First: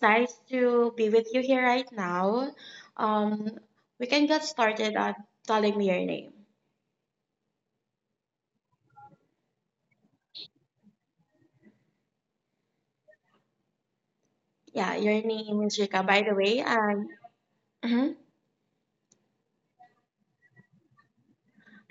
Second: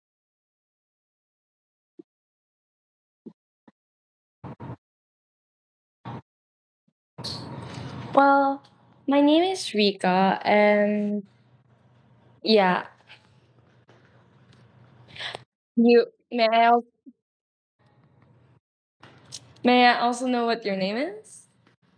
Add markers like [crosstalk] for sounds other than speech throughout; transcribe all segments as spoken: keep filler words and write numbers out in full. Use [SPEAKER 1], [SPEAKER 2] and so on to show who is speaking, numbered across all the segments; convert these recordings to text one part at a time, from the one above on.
[SPEAKER 1] nice to be with you here right now. Um, we can get started at telling me your name.
[SPEAKER 2] Well, my name is Rika, and yeah,
[SPEAKER 1] Yeah, your name is Rika,
[SPEAKER 2] you
[SPEAKER 1] by the
[SPEAKER 2] may I
[SPEAKER 1] way.
[SPEAKER 2] al-
[SPEAKER 1] Um, mhm.
[SPEAKER 2] may I also know what your name is?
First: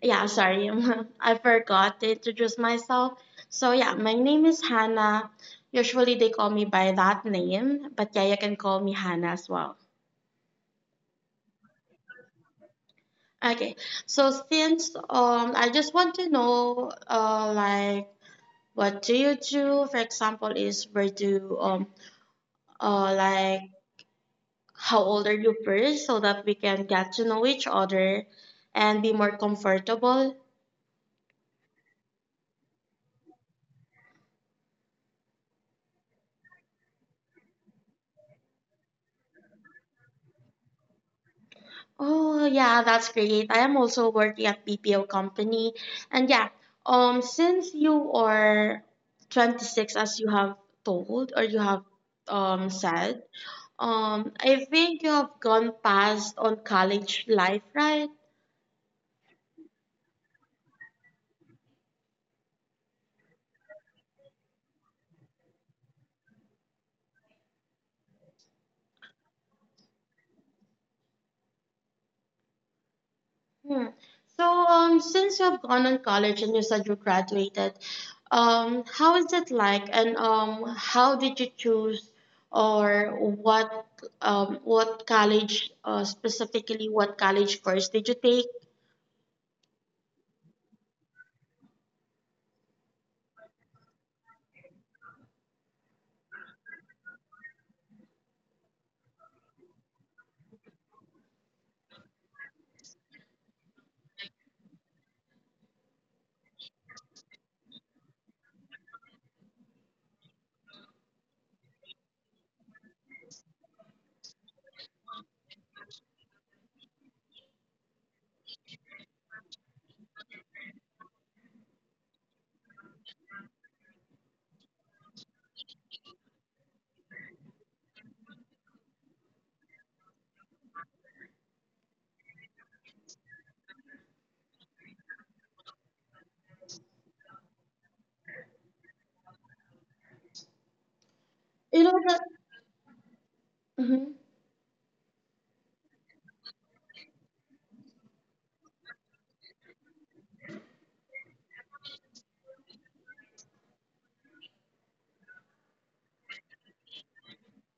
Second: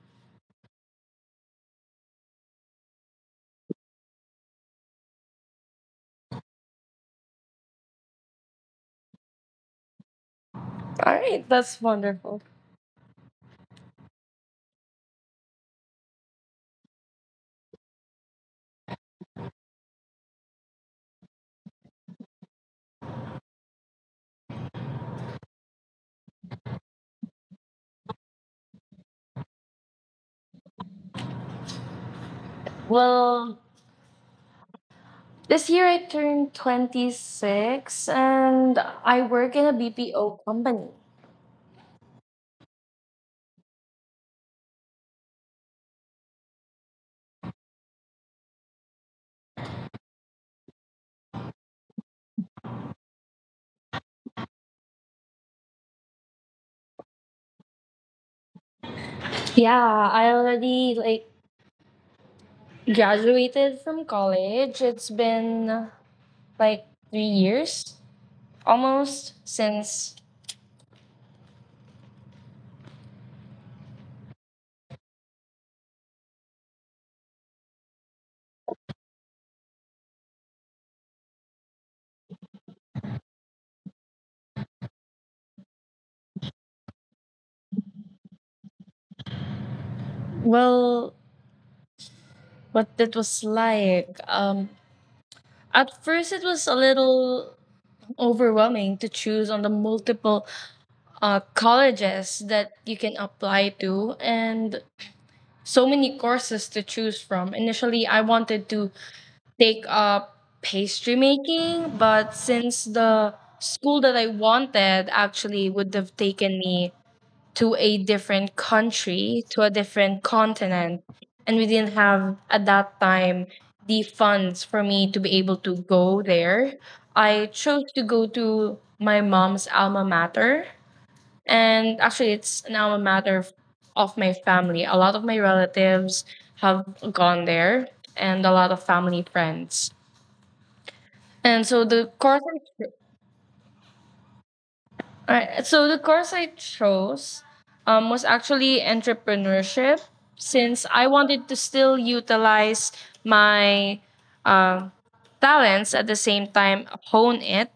[SPEAKER 1] Yeah, sorry, [laughs] I forgot to introduce myself. So yeah, my name is Hannah. Usually they call me by that name, but yeah, you can call me Hannah as well.
[SPEAKER 2] All right, that's wonderful.
[SPEAKER 1] Okay, so since um, I just want to know uh like, what do you do? For example, is where do um uh, like, how old are you first so that we can get to know each other and be more comfortable.
[SPEAKER 2] Well, this year I turned twenty-six and I work in a B P O company.
[SPEAKER 1] Oh yeah, that's great. I am also working at B P O company. And yeah, um since you are twenty-six, as you have told or you have um said, um I think you have gone past on college life, right?
[SPEAKER 2] Yeah, I already like graduated from college. It's been uh, like three years almost since
[SPEAKER 1] Hmm. So, um, since you've gone on college and you said you graduated, um, how is it like, and um, how did you choose, or what, um, what college, uh, specifically, what college course did you take?
[SPEAKER 2] well, what it was like. Um at first it was a little overwhelming to choose on the multiple uh, colleges that you can apply to and so many courses to choose from. Initially, I wanted to take up pastry making, but since the school that I wanted actually would have taken me to a different country, to a different continent. And we didn't have at that time the funds for me to be able to go there. I chose to go to my mom's alma mater. And actually, it's an alma mater f- of my family. A lot of my relatives have gone there and a lot of family friends. And
[SPEAKER 1] You
[SPEAKER 2] so
[SPEAKER 1] know
[SPEAKER 2] the
[SPEAKER 1] that.
[SPEAKER 2] course
[SPEAKER 1] Mhm.
[SPEAKER 2] Alright, so the course I chose um, was actually entrepreneurship since I wanted to still utilize my um, talents at the same time hone it.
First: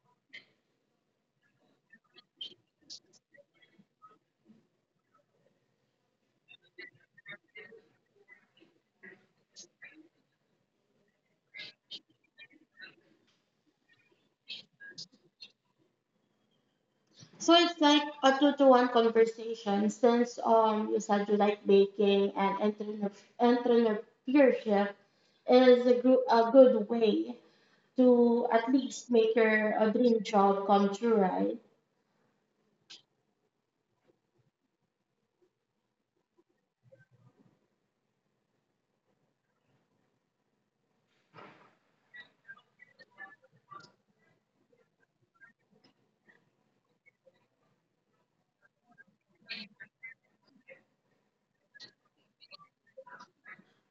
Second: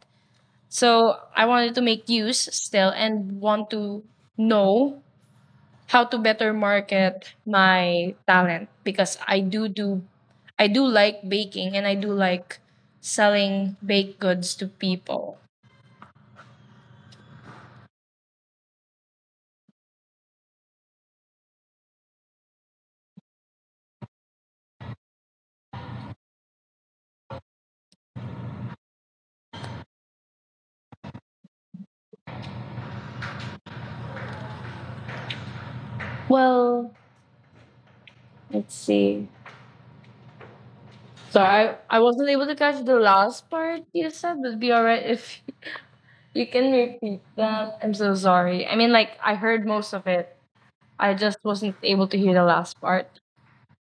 [SPEAKER 2] So I wanted to make use still and want to know how to better market my talent because I do do I do like baking and I do like selling baked goods to people.
[SPEAKER 1] So it's like a two-to-one conversation since um you said you like baking, and entrepreneur- entrepreneurship is a, gro- a good way to at least make your uh, dream job come true, right?
[SPEAKER 2] Well, let's see. So I, I wasn't able to catch the last part you said. Would be alright if [laughs] you can repeat that. I'm so sorry. I mean, like I heard most of it. I just wasn't able to hear the last part.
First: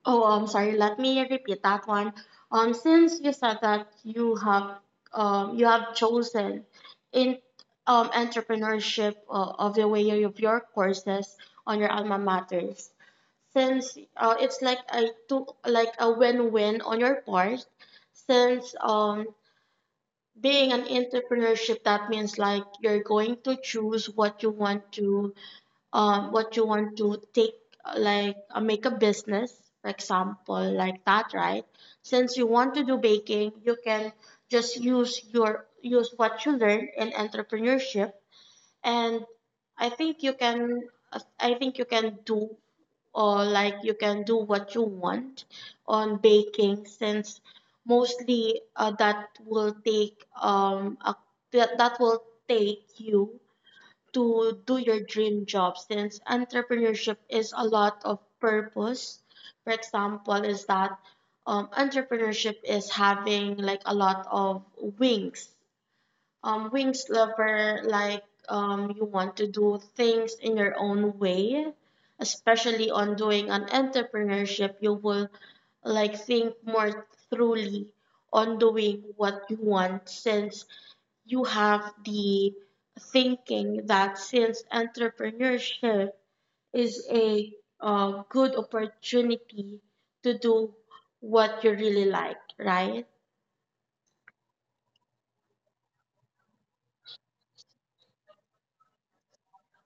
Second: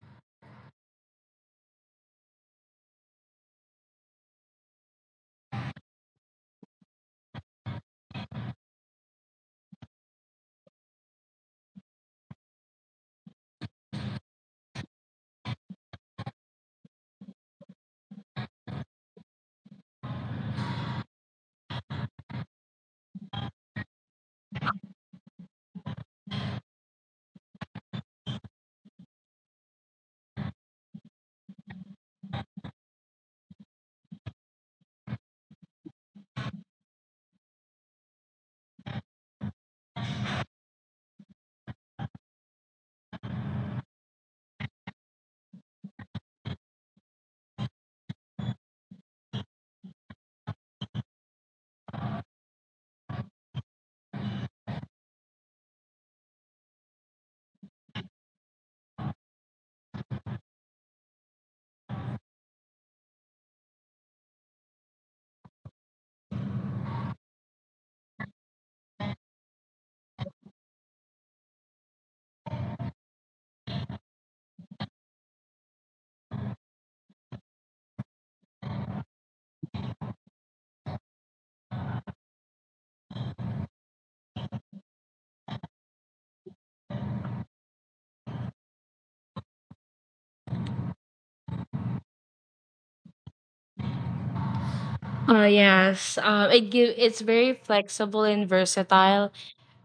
[SPEAKER 1] Oh, I'm sorry. Let me repeat that one. Um, since you said that you have um you have chosen in um entrepreneurship, uh, of the way of your courses on your alma maters. Since uh, it's like a two, like a win-win on your part. Since um being an entrepreneurship, that means like you're going to choose what you want to, um, what you want to take, uh, like, uh, make a business, for example, like that, right? Since you want to do baking, you can just use your, use what you learn in entrepreneurship, and I think you can, I think you can do, or like, you can do what you want on baking, since mostly uh, that will take um a, that, that will take you to do your dream job, since entrepreneurship is a lot of purpose. For example, is that um, entrepreneurship is having like a lot of wings. Um, wings lover, like, um, you want to do things in your own way, especially on doing an entrepreneurship. You will like think more truly on doing what you want, since you have the thinking that, since entrepreneurship is a uh, good opportunity to do what you really like, right?
[SPEAKER 2] Uh, yes. Um, it give it's very flexible and versatile,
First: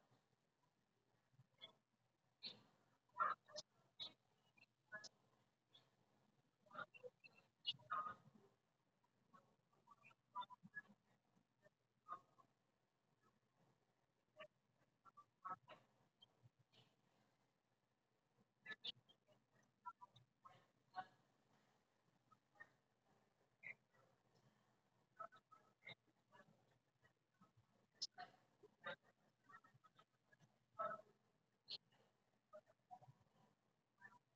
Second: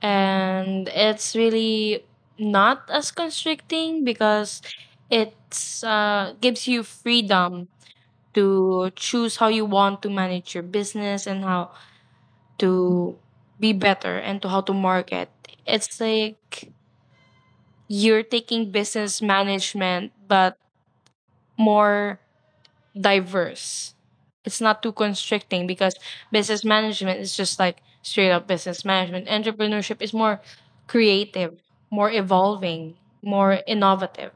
[SPEAKER 2] and it's really not as constricting because it's uh gives you freedom to choose how you want to manage your business and how to be better and to how to market. It's like you're taking business management, but more diverse. It's not too constricting because business management is just like straight up business management. Entrepreneurship is more creative, more evolving, more innovative.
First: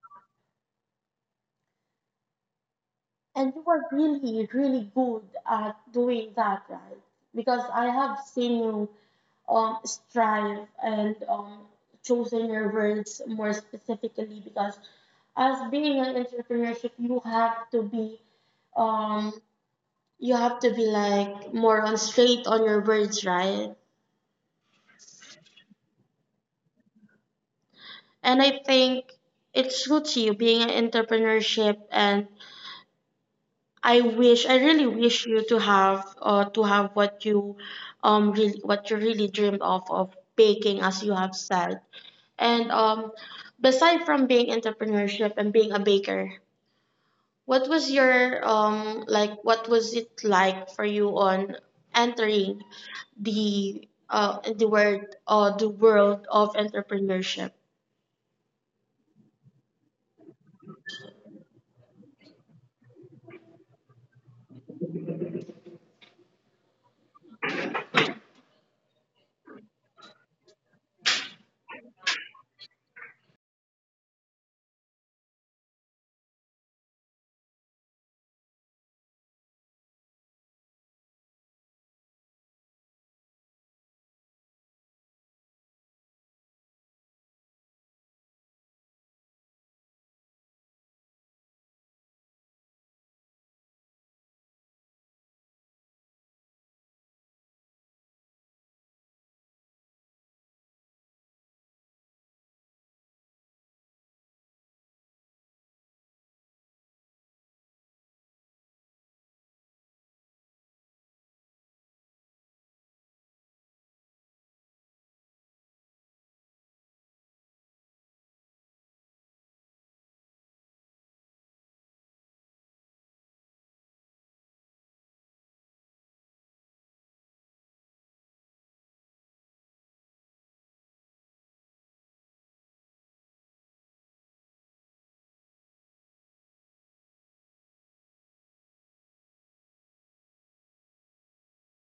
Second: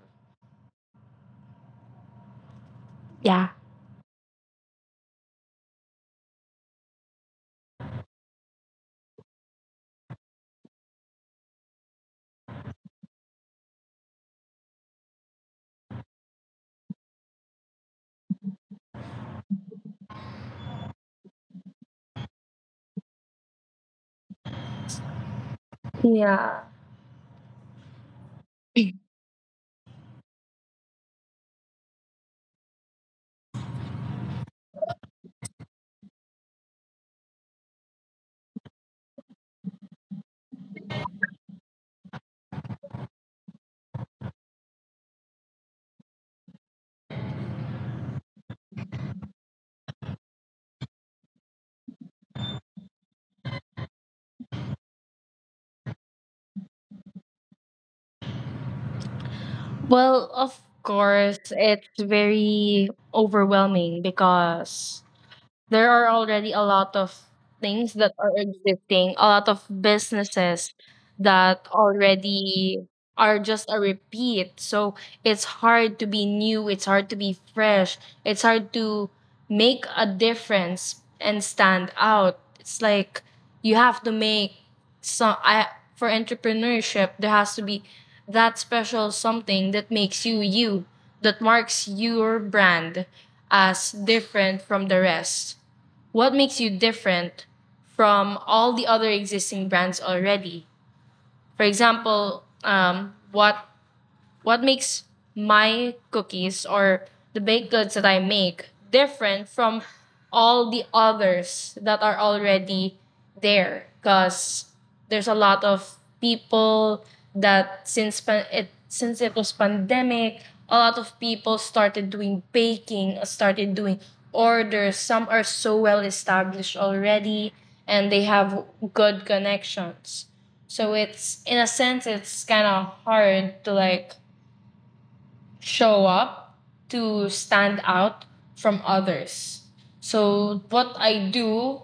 [SPEAKER 2] Yeah.
[SPEAKER 1] And you are really, really good at doing that, right? Because I have seen you um, strive and um, chosen your words more specifically, because as being an entrepreneurship, you have to be um, you have to be like more on straight on your words, right?
[SPEAKER 2] Yeah.
[SPEAKER 1] And I think it suits you being an entrepreneurship, and I wish I really wish you to have, uh, to have what you um really what you really dreamed of of baking as you have said. And um beside from being entrepreneurship and being a baker, What was your um like what was it like for you on entering the uh the word uh the world of entrepreneurship?
[SPEAKER 2] Well, of course, it's very overwhelming because there are already a lot of things that are existing, a lot of businesses that already are just a repeat. So it's hard to be new, it's hard to be fresh, it's hard to make a difference and stand out. It's like you have to make some I for entrepreneurship, there has to be that special something that makes you you, that marks your brand as different from the rest. What makes you different from all the other existing brands already? For example, um, what what makes my cookies or the baked goods that I make different from all the others that are already there? Because there's a lot of people that since pan- it since it was pandemic, a lot of people started doing baking, started doing orders. Some are so well established already and they have good connections, so it's in a sense it's kind of hard to like show up, to stand out from others. So what I do,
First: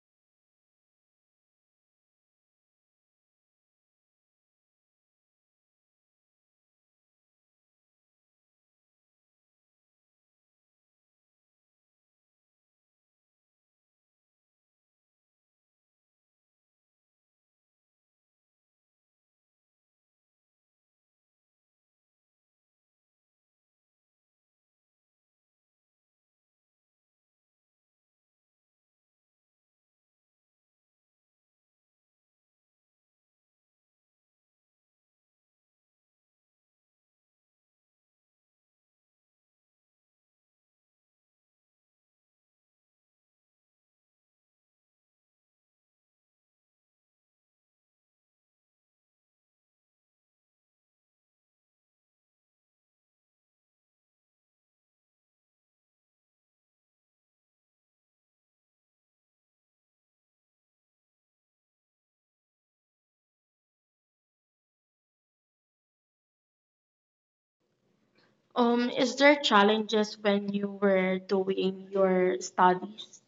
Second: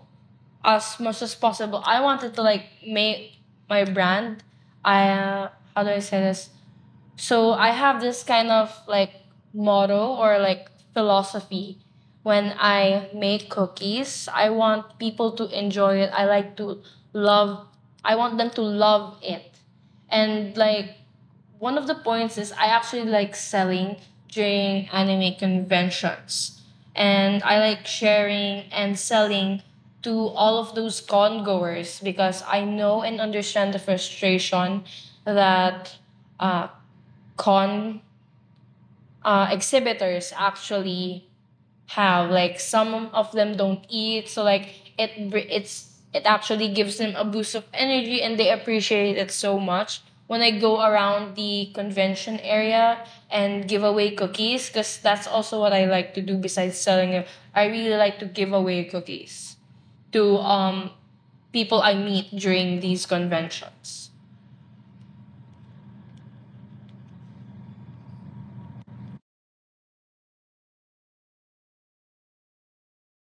[SPEAKER 2] as much as possible, I wanted to like make my brand. I uh, How do I say this? So I have this kind of like motto or like philosophy. When I make cookies, I want people to enjoy it. I like to love, I want them to love it. And like one of the points is I actually like selling during anime conventions. And I like sharing and selling to all of those con goers because I know and understand the frustration that uh, con uh, exhibitors actually have. Like, some of them don't eat, so like it it's, it actually gives them a boost of energy and they appreciate it so much when I go around the convention area and give away cookies, because that's also what I like to do besides selling them. I really like to give away cookies to um people I meet during these conventions.
[SPEAKER 1] Um, is there challenges when you were doing your studies?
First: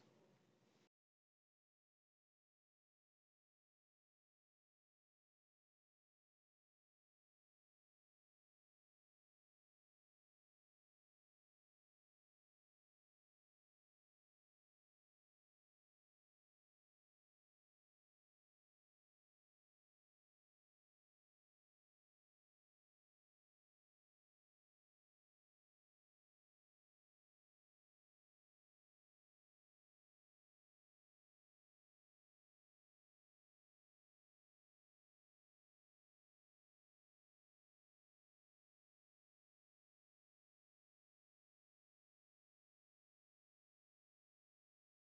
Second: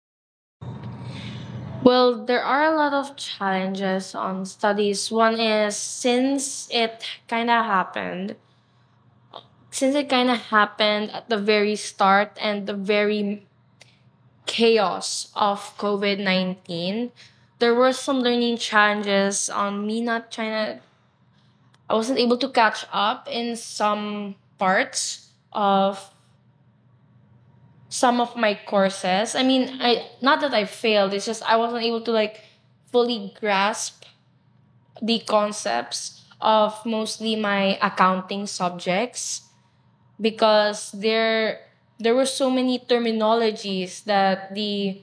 [SPEAKER 2] Well, there are a lot of challenges on studies. One is, since it kind of happened, since it kind of happened at the very start and the very chaos of COVID nineteen, there were some learning challenges on me not trying to, I wasn't able to catch up in some parts of some of my courses. I mean, I not that I failed, it's just I wasn't able to like fully grasp the concepts of mostly my accounting subjects because there there were so many terminologies that the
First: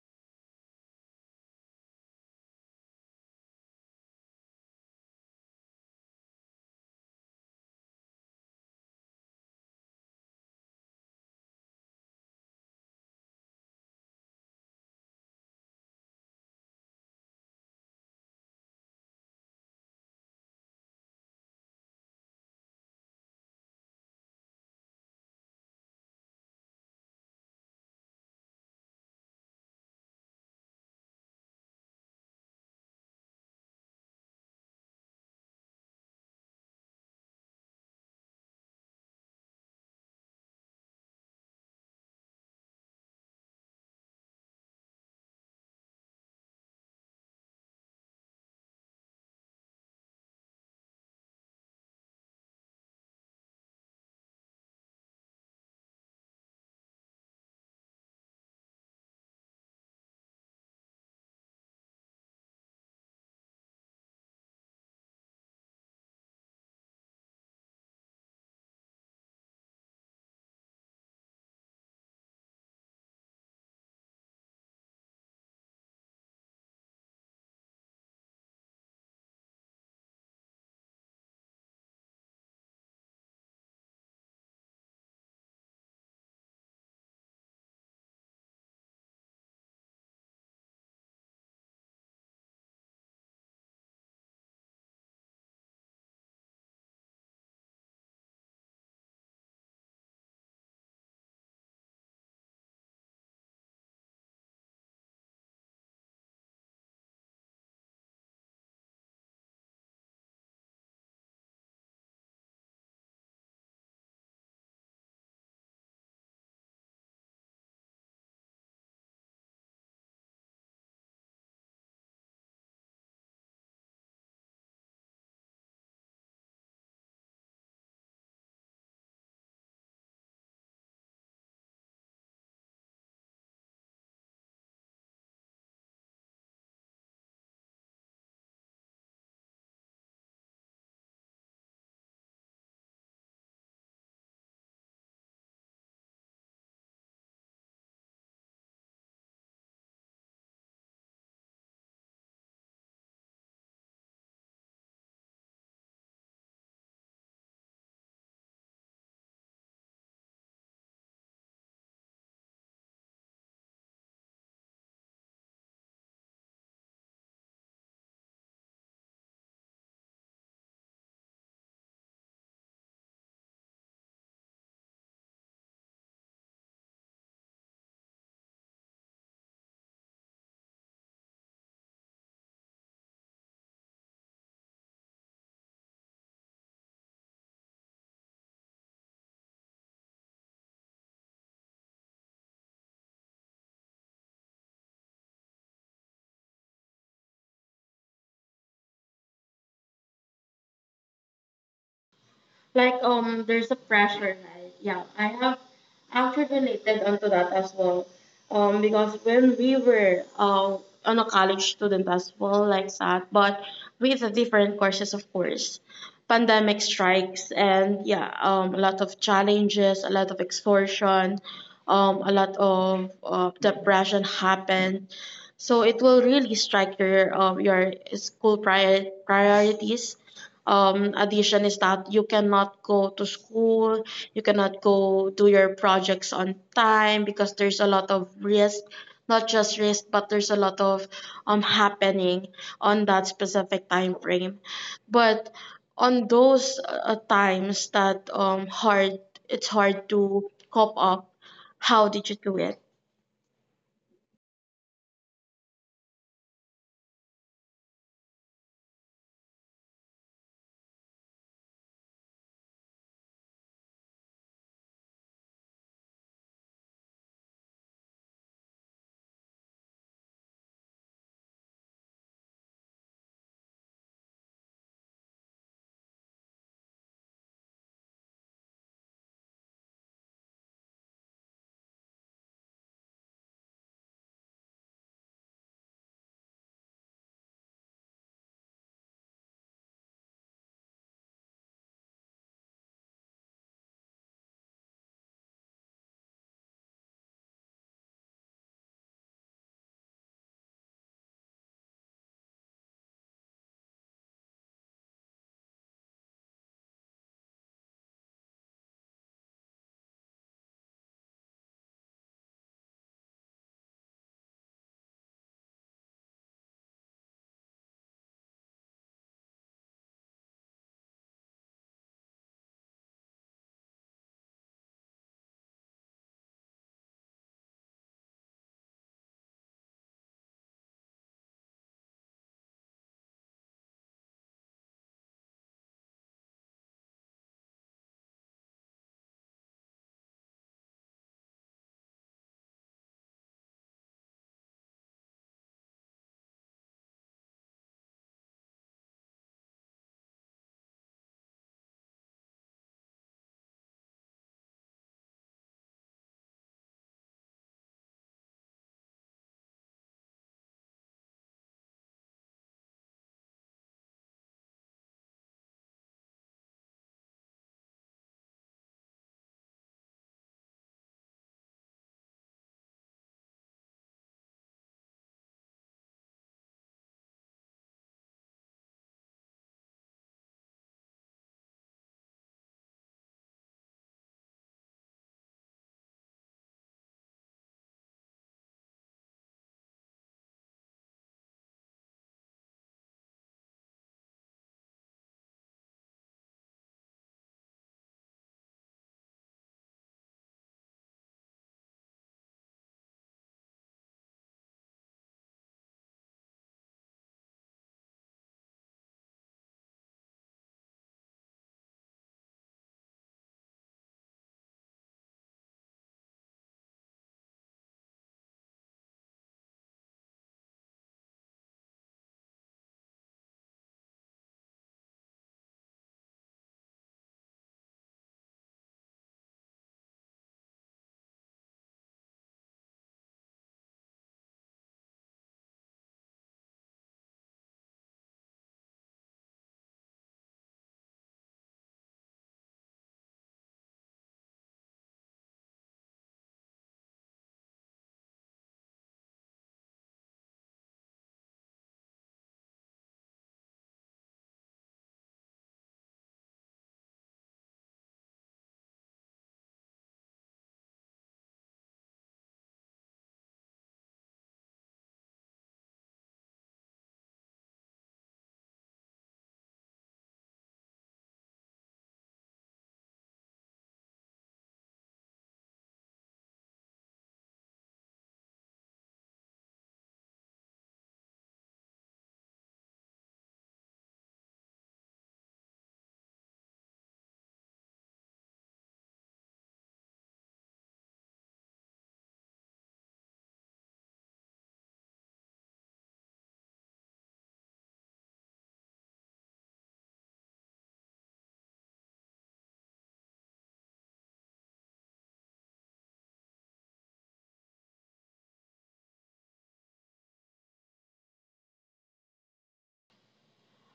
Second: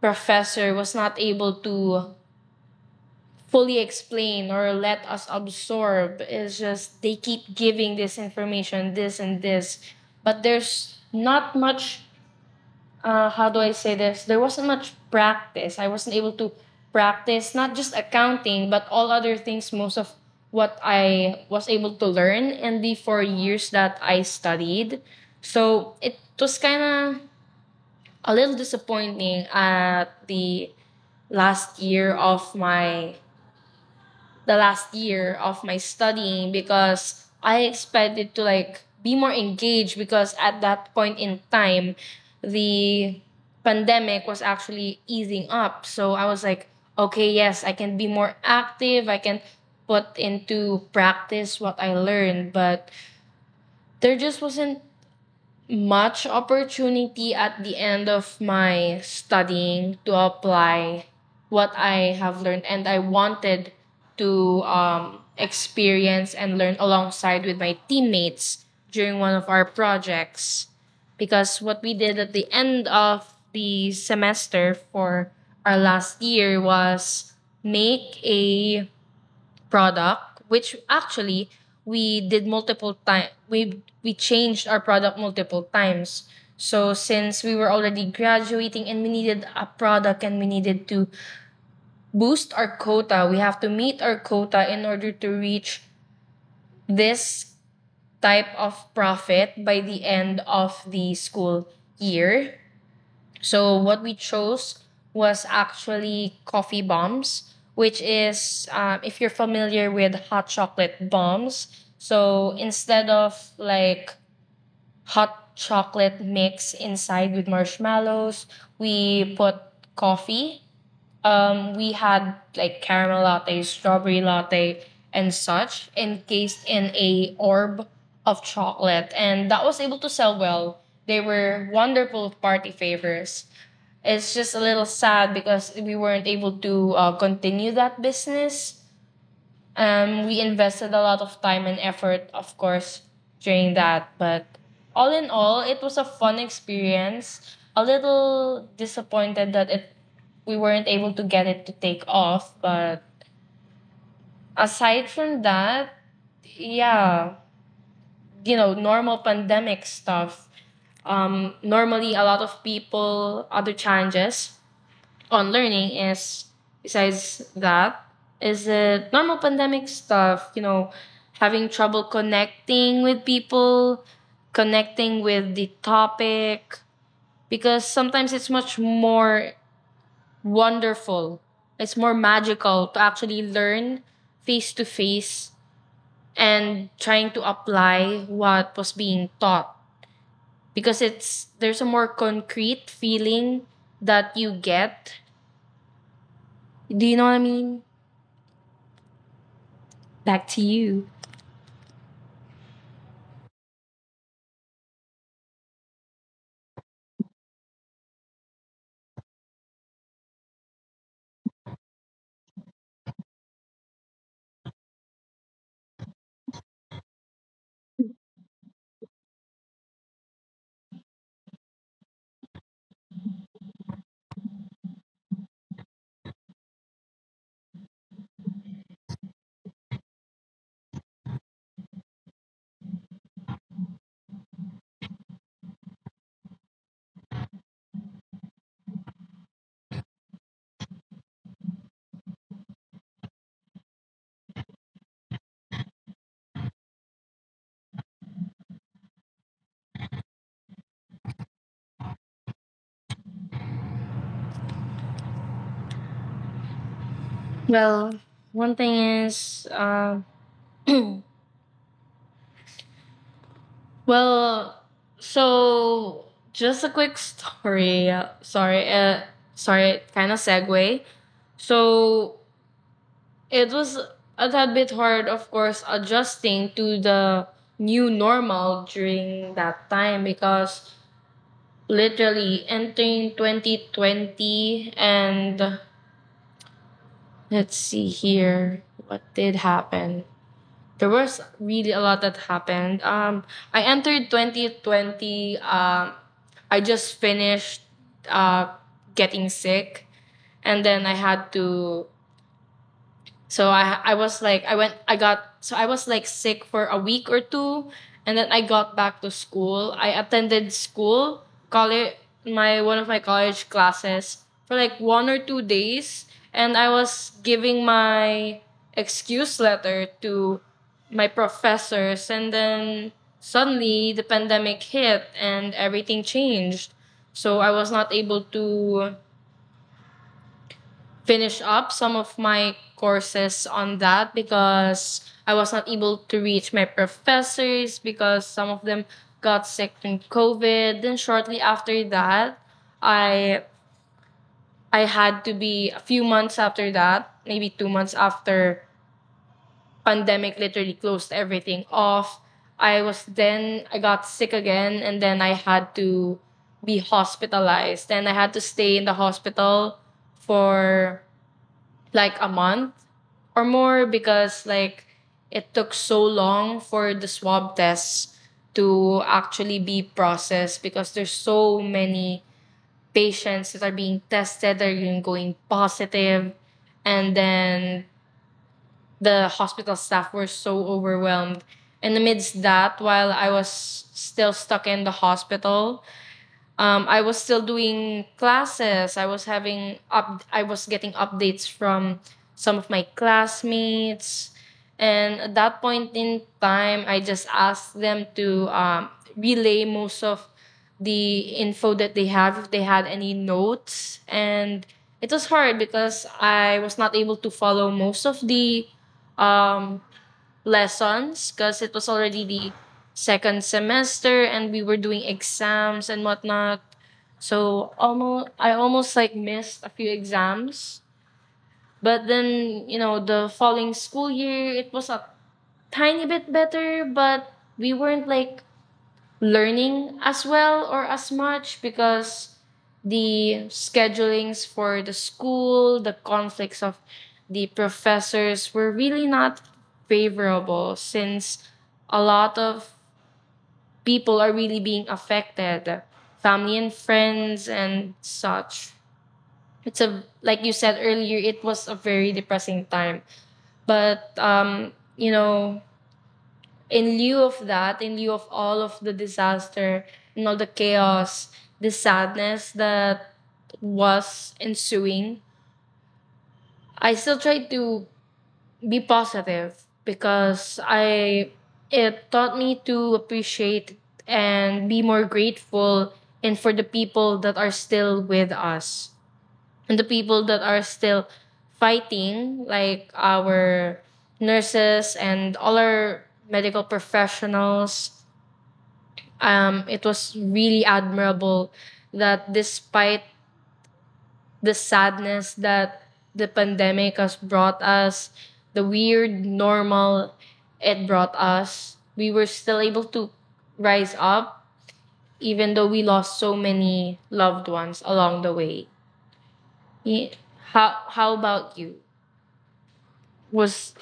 [SPEAKER 2] professor was not able to fully explain or let us absorb. It's just they keep giving this information, this and this, but there's not much uh, how do I say this? There wasn't much practice. I wasn't able to practice not just accounting, but all other things. Most of what I was able to learn in the four years that I studied. So it was kind of a little disappointing at the last year of my the last year of my studying because I expected to like be more engaged because at that point in time the pandemic was actually easing up. So I was like, okay, yes, I can be more active. I can put into practice what I learned, but there just wasn't much opportunity at the end of my studying to apply what I have learned, and I wanted to um, experience and learn alongside with my teammates during one of our projects. Because what we did at the end of the semester for our last year was make a product, which actually we did multiple time. We we changed our product multiple times. So since we were already graduating and we needed a product and we needed to boost our quota, we have to meet our quota in order to reach this type of profit by the end of the school year. So what we chose was actually coffee bombs, which is, um, if you're familiar with hot chocolate bombs. So instead of like hot chocolate mix inside with marshmallows, we put coffee. Um, we had like caramel latte, strawberry latte, and such encased in a orb of chocolate, and that was able to sell well. They were wonderful party favors. It's just a little sad because we weren't able to uh, continue that business. Um, we invested a lot of time and effort, of course, during that. But all in all, it was a fun experience. A little disappointed that it we weren't able to get it to take off. But aside from that, yeah, you know, normal pandemic stuff. Um, normally, a lot of people, other challenges on learning is, besides that, is the normal pandemic stuff, you know, having trouble connecting with people, connecting with the topic, because sometimes it's much more wonderful, it's more magical to actually learn face to face and trying to apply what was being taught, because it's there's a more concrete feeling that you get. Do you know what I mean? Back to you.
[SPEAKER 1] Like, um there's a pressure, right? Yeah, I have actually related onto that as well. Um because when we were, uh on a college student as well like that, but with the different courses, of course, pandemic strikes, and yeah, um a lot of challenges, a lot of extortion, um a lot of uh, depression happened. So it will really strike your, um, your school prior- priorities. Um, addition is that you cannot go to school, you cannot go do your projects on time because there's a lot of risk, not just risk, but there's a lot of um happening on that specific time frame. But on those uh, times that um hard, it's hard to cope up. How did you do it?
[SPEAKER 2] Well, one thing is, um, well, so just a quick story. uh, Sorry, uh, sorry, kind of segue. So it was a tad bit hard, of course, adjusting to the new normal during that time because literally entering twenty twenty and let's see here what did happen. There was really a lot that happened. Um, I entered twenty twenty. Um, I just finished uh, getting sick, and then I had to, so I I was like I went I got so I was like sick for a week or two, and then I got back to school. I attended school, college, my one of my college classes for like one or two days, and I was giving my excuse letter to my professors, and then suddenly the pandemic hit and everything changed. So I was not able to finish up some of my courses on that because I was not able to reach my professors because some of them got sick from COVID. Then shortly after that, I I had to be a few months after that, maybe two months after, pandemic literally closed everything off. I was then I got sick again and then I had to be hospitalized and I had to stay in the hospital for like a month or more because like it took so long for the swab tests to actually be processed because there's so many patients that are being tested that are going positive, and then the hospital staff were so overwhelmed. And amidst that, while I was still stuck in the hospital, um, I was still doing classes. I was having up. I was getting updates from some of my classmates, and at that point in time, I just asked them to um, relay most of the info that they have if they had any notes. And it was hard because I was not able to follow most of the um, lessons because it was already the second semester and we were doing exams and whatnot. So almost I almost like missed a few exams. But then, you know, the following school year it was a tiny bit better, but we weren't like learning as well or as much because the schedulings for the school, the conflicts of the professors were really not favorable since a lot of people are really being affected, family and friends and such. It's a Like you said earlier, it was a very depressing time. But um, you know, in lieu of that, in lieu of all of the disaster and all the chaos, the sadness that was ensuing, I still tried to be positive because I it taught me to appreciate and be more grateful and for the people that are still with us and the people that are still fighting, like our nurses and all our medical professionals. Um, it was really admirable that despite the sadness that the pandemic has brought us, the weird normal it brought us, we were still able to rise up even though we lost so many loved ones along the way. Y- How how about you? Was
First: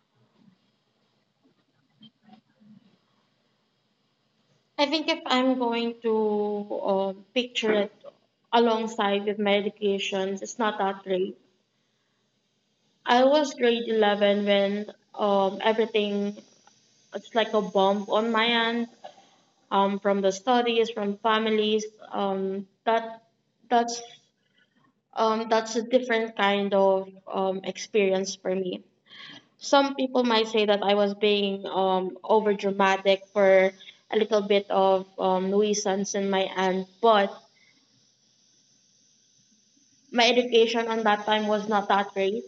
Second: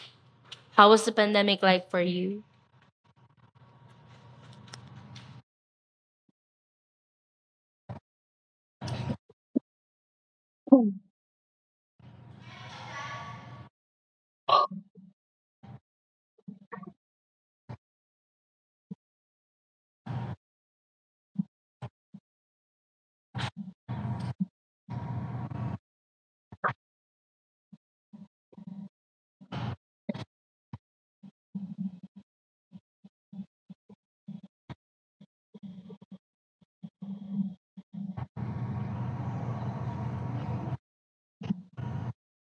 [SPEAKER 2] How was the pandemic like for you?
[SPEAKER 1] I think if I'm going to uh, picture it alongside with my educations, it's not that great. I was grade eleven when, um, everything, it's like a bomb on my end, um, from the studies, from families. Um, that that's um, that's a different kind of um, experience for me. Some people might say that I was being um, over dramatic for a little bit of um, nuisance in my end, but my education on that time was not that great.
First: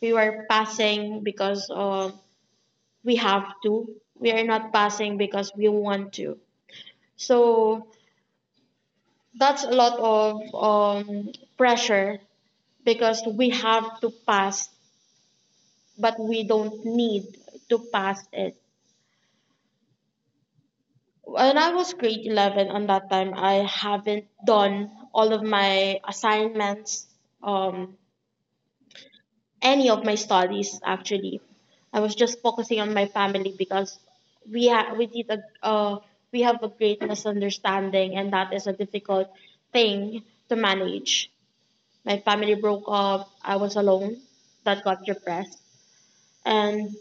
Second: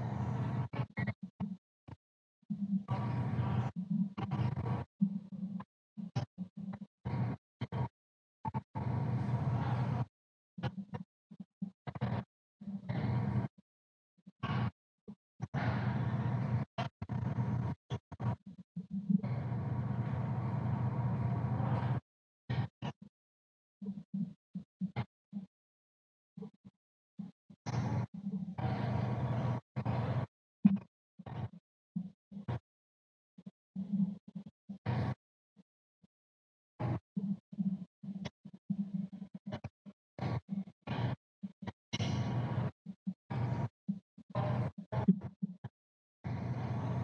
[SPEAKER 1] We were passing because, uh, we have to. We are not passing because we want to. So that's a lot of um, pressure, because we have to pass, but we don't need to pass it. When I was grade eleven on that time, I haven't done all of my assignments. Um, any of my studies, actually. I was just focusing on my family, because we ha- we did a uh, we have a great misunderstanding, and that is a difficult thing to manage. My family broke up. I was alone. That got repressed, and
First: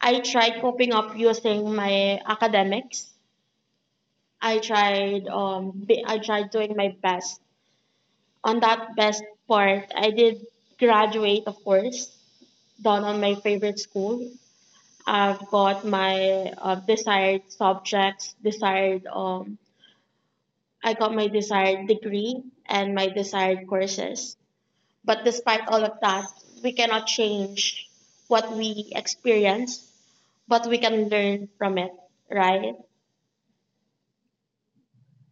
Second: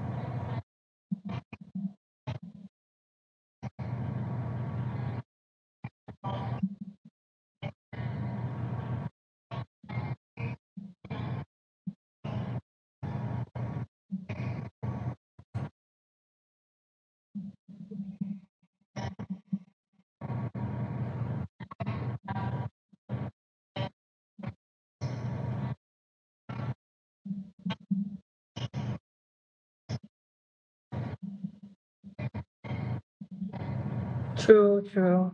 [SPEAKER 1] I tried coping up using my academics. I tried um be- I tried doing my best. On that best part, I did graduate, of course, down on my favorite school. I've got my uh, desired subjects, desired, um, I got my desired degree and my desired courses. But despite all of that, we cannot change what we experience, but we can learn from it, right?
[SPEAKER 2] True, true.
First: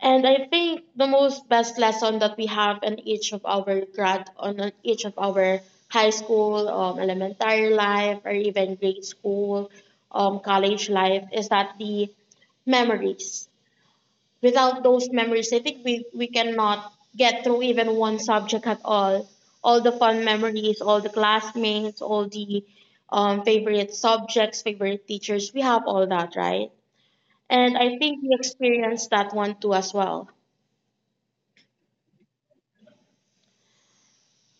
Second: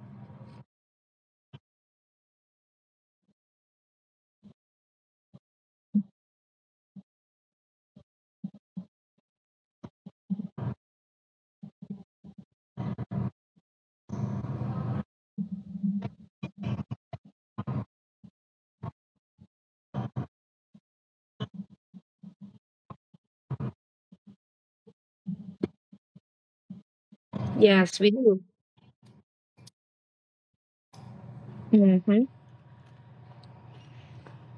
[SPEAKER 1] And I think the most best lesson that we have in each of our grad on on each of our high school, um, elementary life, or even grade school, um, college life is that the memories. Without those memories, I think we, we cannot get through even one subject at all. All the fun memories, all the classmates, all the um, favorite subjects, favorite teachers, we have all that, right? And I
[SPEAKER 2] Yes, we
[SPEAKER 1] think we
[SPEAKER 2] do.
[SPEAKER 1] experienced that one too as well.
[SPEAKER 2] Mm-hmm.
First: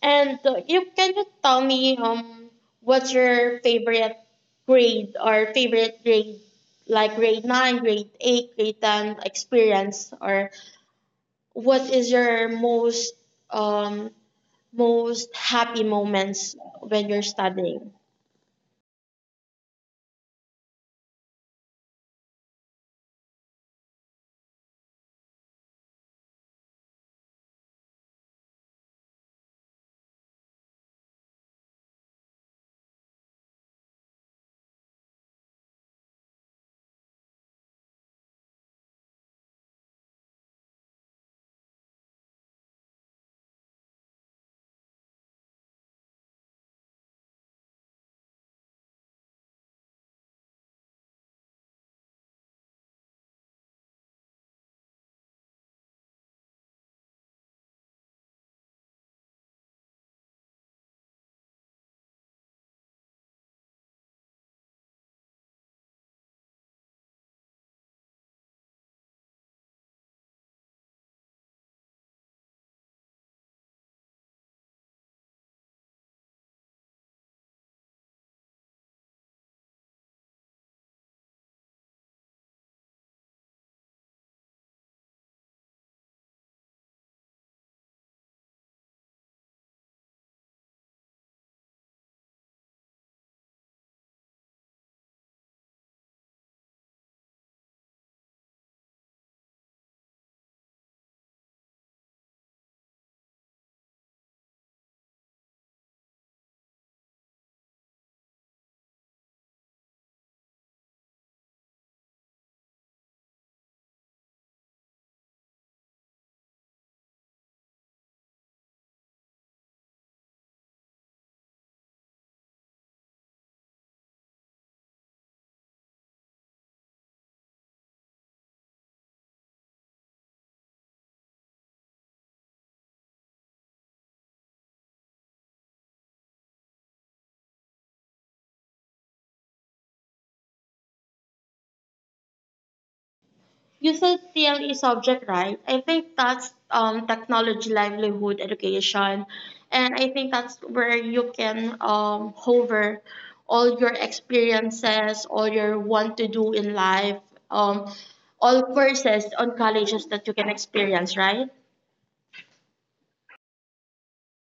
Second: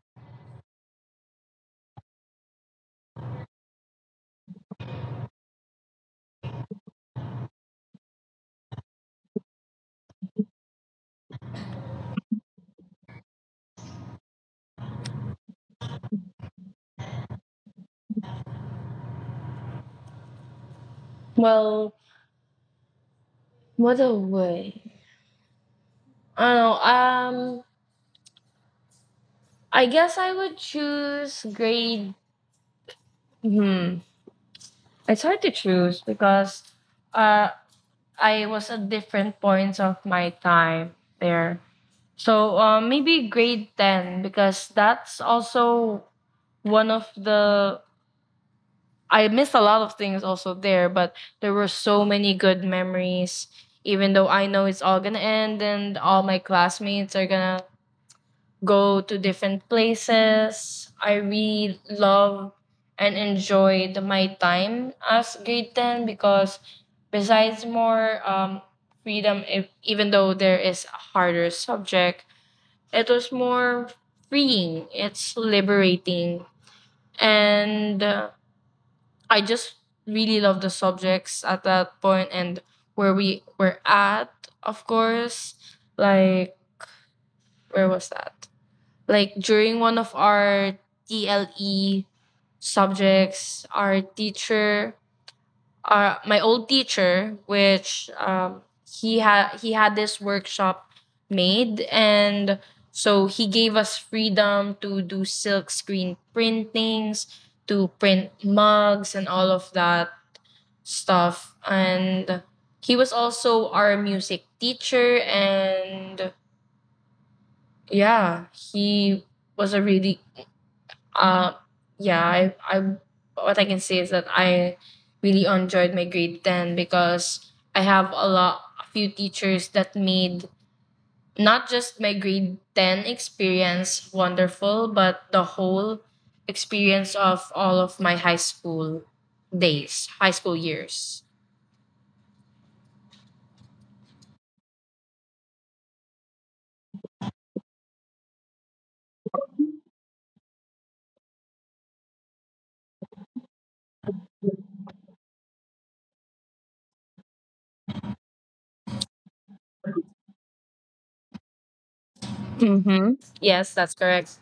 [SPEAKER 1] And uh, you can you tell me, um what's your favorite grade, or favorite grade like grade nine, grade eight, grade ten experience, or what is your most um most happy moments when you're studying?
[SPEAKER 2] Well, what a way. I don't know. Um, I guess I would choose grade. Hmm. It's hard to choose because uh, I was at different points of my time there. So uh, maybe grade ten, because that's also one of the. I missed a lot of things also there, but there were so many good memories. Even though I know it's all gonna end and all my classmates are gonna go to different places, I really love and enjoyed my time as grade ten because besides more um, freedom, if, even though there is a harder subject, it was more freeing. It's liberating. And uh, I just really love the subjects at that point and where we were at, of course. Like, where was that? Like during one of our T L E subjects, our teacher, our my old teacher, which um, he had he had this workshop made, and so he gave us freedom to do silk screen printings, to print mugs, and all of that stuff. And he was also our music teacher, and yeah, he was a really Uh, yeah, I, I what I can say is that I really enjoyed my grade ten because I have a lot a few teachers that made not just my grade ten experience wonderful but the whole experience of all of my high school days, high school years.
[SPEAKER 1] User theory is subject, right? I think that's um technology, livelihood, education, and I think that's where you can um hover all your experiences, all your want to do in life, um, all courses on colleges that you can experience, right?
[SPEAKER 2] Mm-hmm. Yes, that's correct.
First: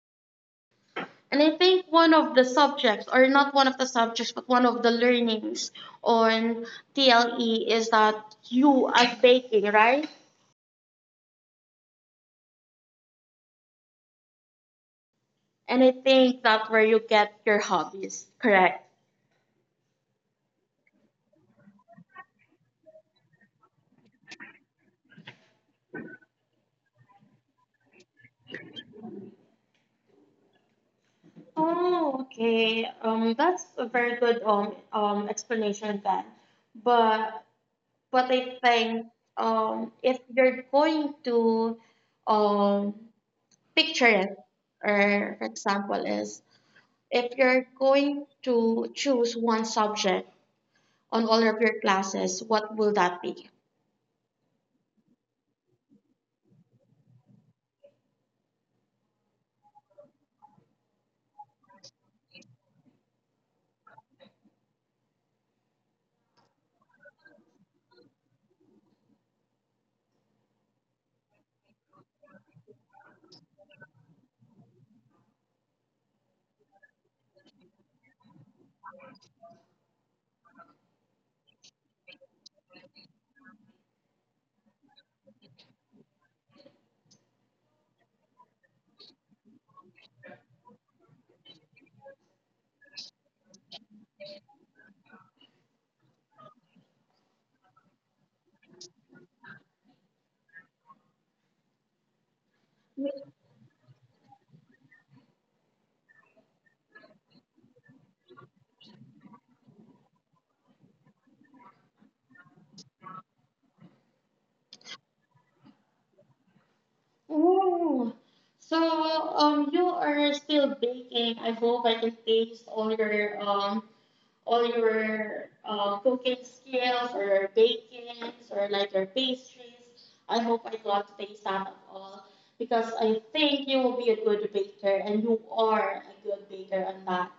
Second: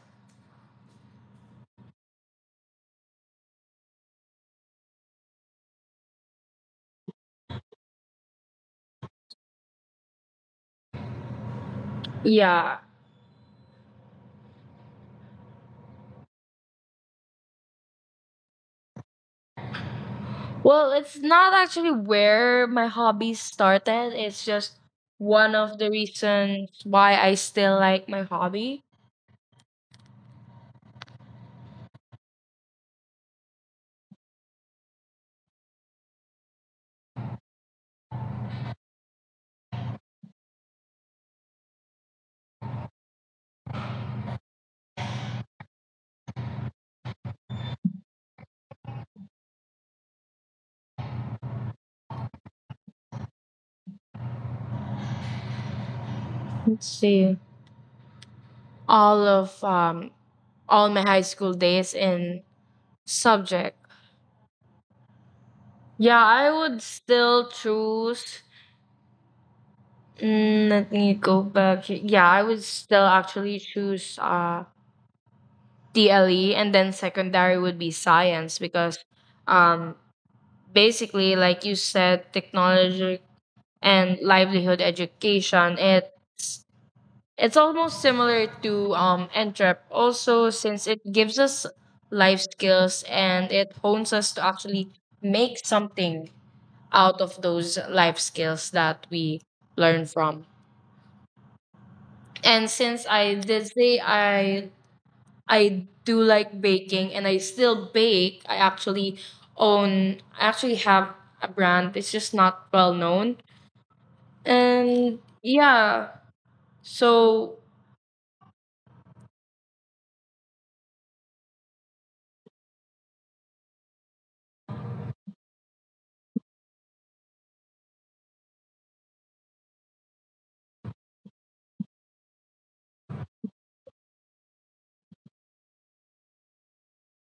[SPEAKER 1] And I think one of the subjects, or not one of the subjects, but one of the learnings on T L E is that you, as baking, right?
[SPEAKER 2] Yeah.
[SPEAKER 1] And I think that's where you get your hobbies, correct?
[SPEAKER 2] Well, it's not actually where my hobby started. It's just one of the reasons why I still like my hobby.
[SPEAKER 1] Oh, okay. Um, that's a very good um um explanation then. But but I think, um if you're going to um picture it, or for example is, if you're going to choose one subject on all of your classes, what will that be?
[SPEAKER 2] Let's see. All of um all my high school days in subject. Yeah, I would still choose, mm, let me go back here. Yeah, I would still actually choose uh T L E, and then secondary would be science because um basically, like you said, technology and livelihood education. It's it's almost similar to um entrep also, since it gives us life skills and it hones us to actually make something out of those life skills that we learn from. And since I did say I I do like baking and I still bake, I actually own I actually have a brand. It's just not well known. And yeah, so
[SPEAKER 1] Oh. So, um, you are still baking. I hope I can taste all your um all your uh, cooking skills, or bakings, or like your pastries. I hope I got to taste some of all, because I think you will be a good baker, and you are a good baker on that.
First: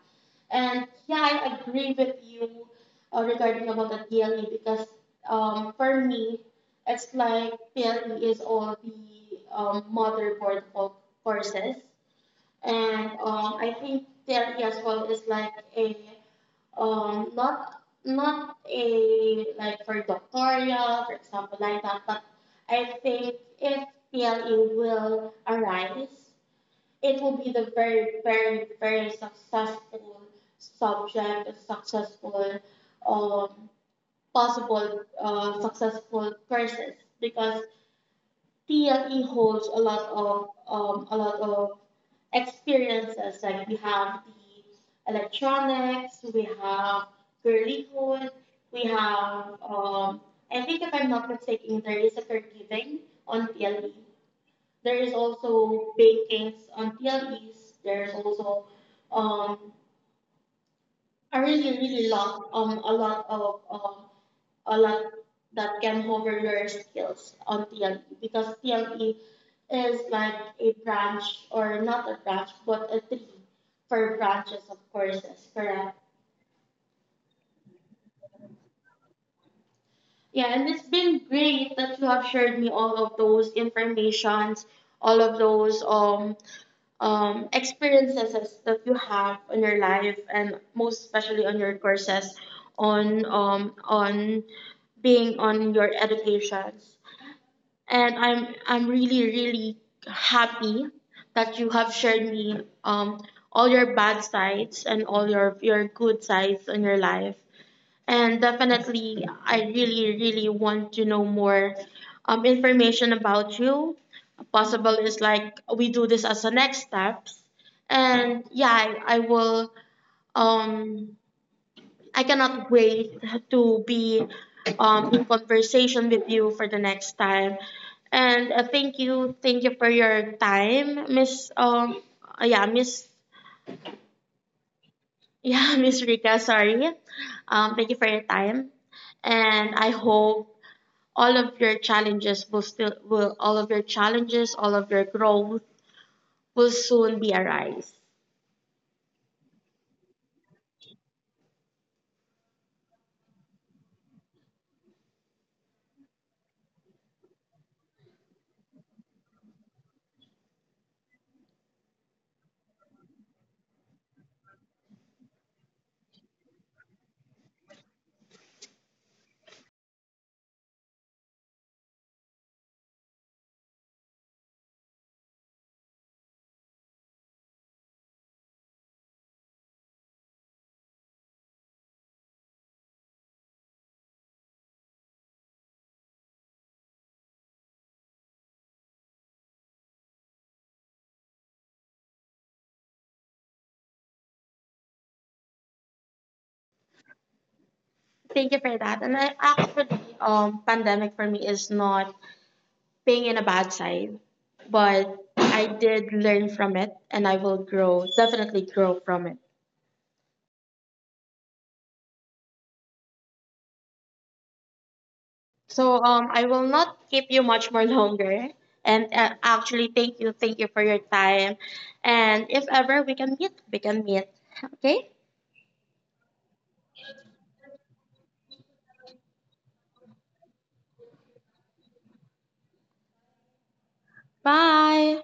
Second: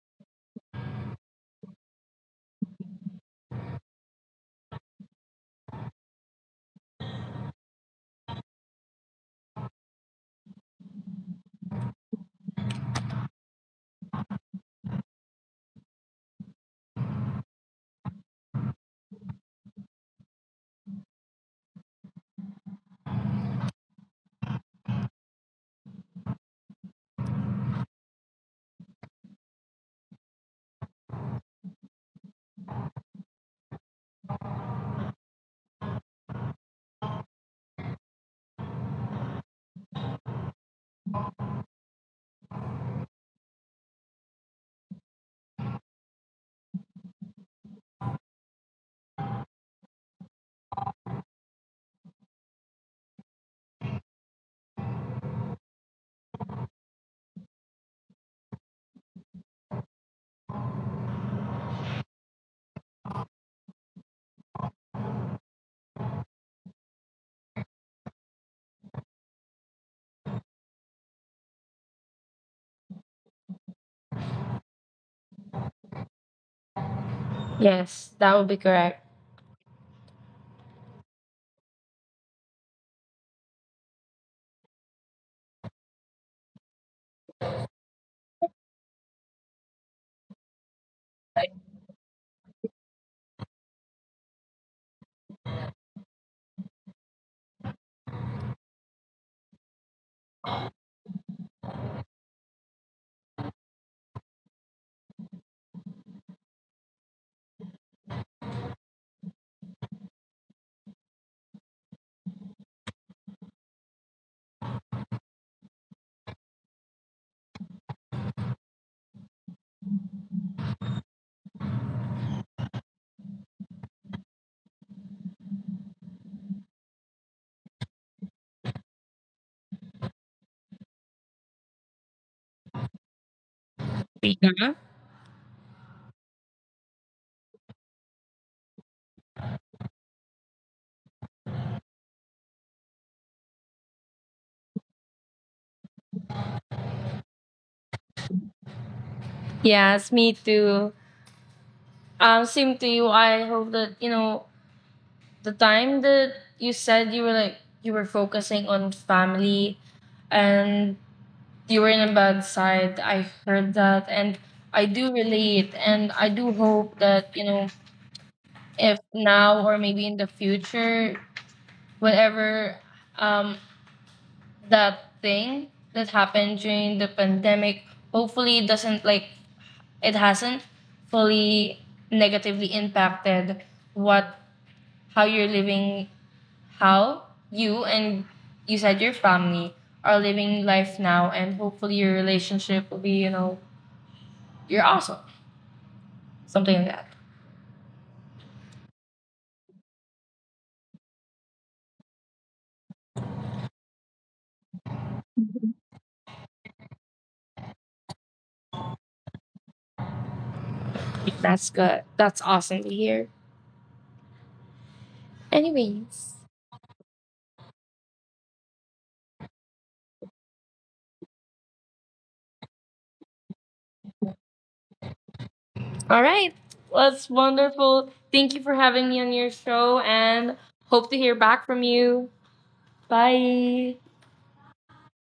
[SPEAKER 1] And yeah, I agree with you, uh, regarding about the P L E, because, um, for me, it's like P L E is all the um, motherboard of courses. And um, I think therapy as well is like a um not not a, like for doctoral, for example, like that. But I think if P L E will arise, it will be the very, very, very successful subject, a successful um possible uh, successful courses, because T L E holds a lot of, um, a lot of experiences. Like, we have the electronics, we have girlyhood, we have, um, I think if I'm not mistaken, there is a caregiving on P L E. There is also bakings on P L Es. There's also um, a really really lot um a lot of um, a lot that can hover your skills on T L E, because T L E is like a branch, or not a branch but a tree for branches of courses, correct?
[SPEAKER 2] Yes, that would be correct.
[SPEAKER 1] Yeah, and it's been great that you have shared me all of those informations, all of those um um experiences that you have in your life, and most especially on your courses, on um on being on your educations. And I'm I'm really, really happy that you have shared me um all your bad sides and all your your good sides in your life. And definitely, I really, really want to know more um information about you. Possible is like we do this as a next steps, and yeah, I, I will um I cannot wait to be, um, in conversation with you for the next time. And uh, thank you, thank you for your time, Miss. Um, uh, yeah, Miss.
[SPEAKER 2] Rika?
[SPEAKER 1] Yeah, [laughs] Miss Rika. Sorry. Um, thank you for your time, and I hope all of your challenges will still will all of your challenges, all of your growth will soon be arise.
[SPEAKER 2] Yes, me too. Um, same to you. I hope that, you know, the time that you said you were, like, you were focusing on family, and you were in a bad side, I heard that, and I do relate, and I do hope that, you know, if now or maybe in the future, whatever um that thing that happened during the pandemic, hopefully it doesn't like it hasn't fully negatively impacted what how you're living, how you and you said your family are living life now, and hopefully your relationship will be, you know, you're awesome, something like that.
[SPEAKER 1] Thank you for that. And I actually, um, pandemic for me is not being in a bad side, but I did learn from it, and I will grow, definitely grow from it.
[SPEAKER 2] That's good. That's awesome to hear.
[SPEAKER 1] So um,
[SPEAKER 2] Anyways,
[SPEAKER 1] I will not keep you much more [laughs] longer. And uh, actually, thank you, thank you for your time. And if ever we can meet, we can meet. Okay.
[SPEAKER 2] all right, that's wonderful. Thank you for having me on your show, and hope to hear back from you. Bye.
[SPEAKER 1] Bye.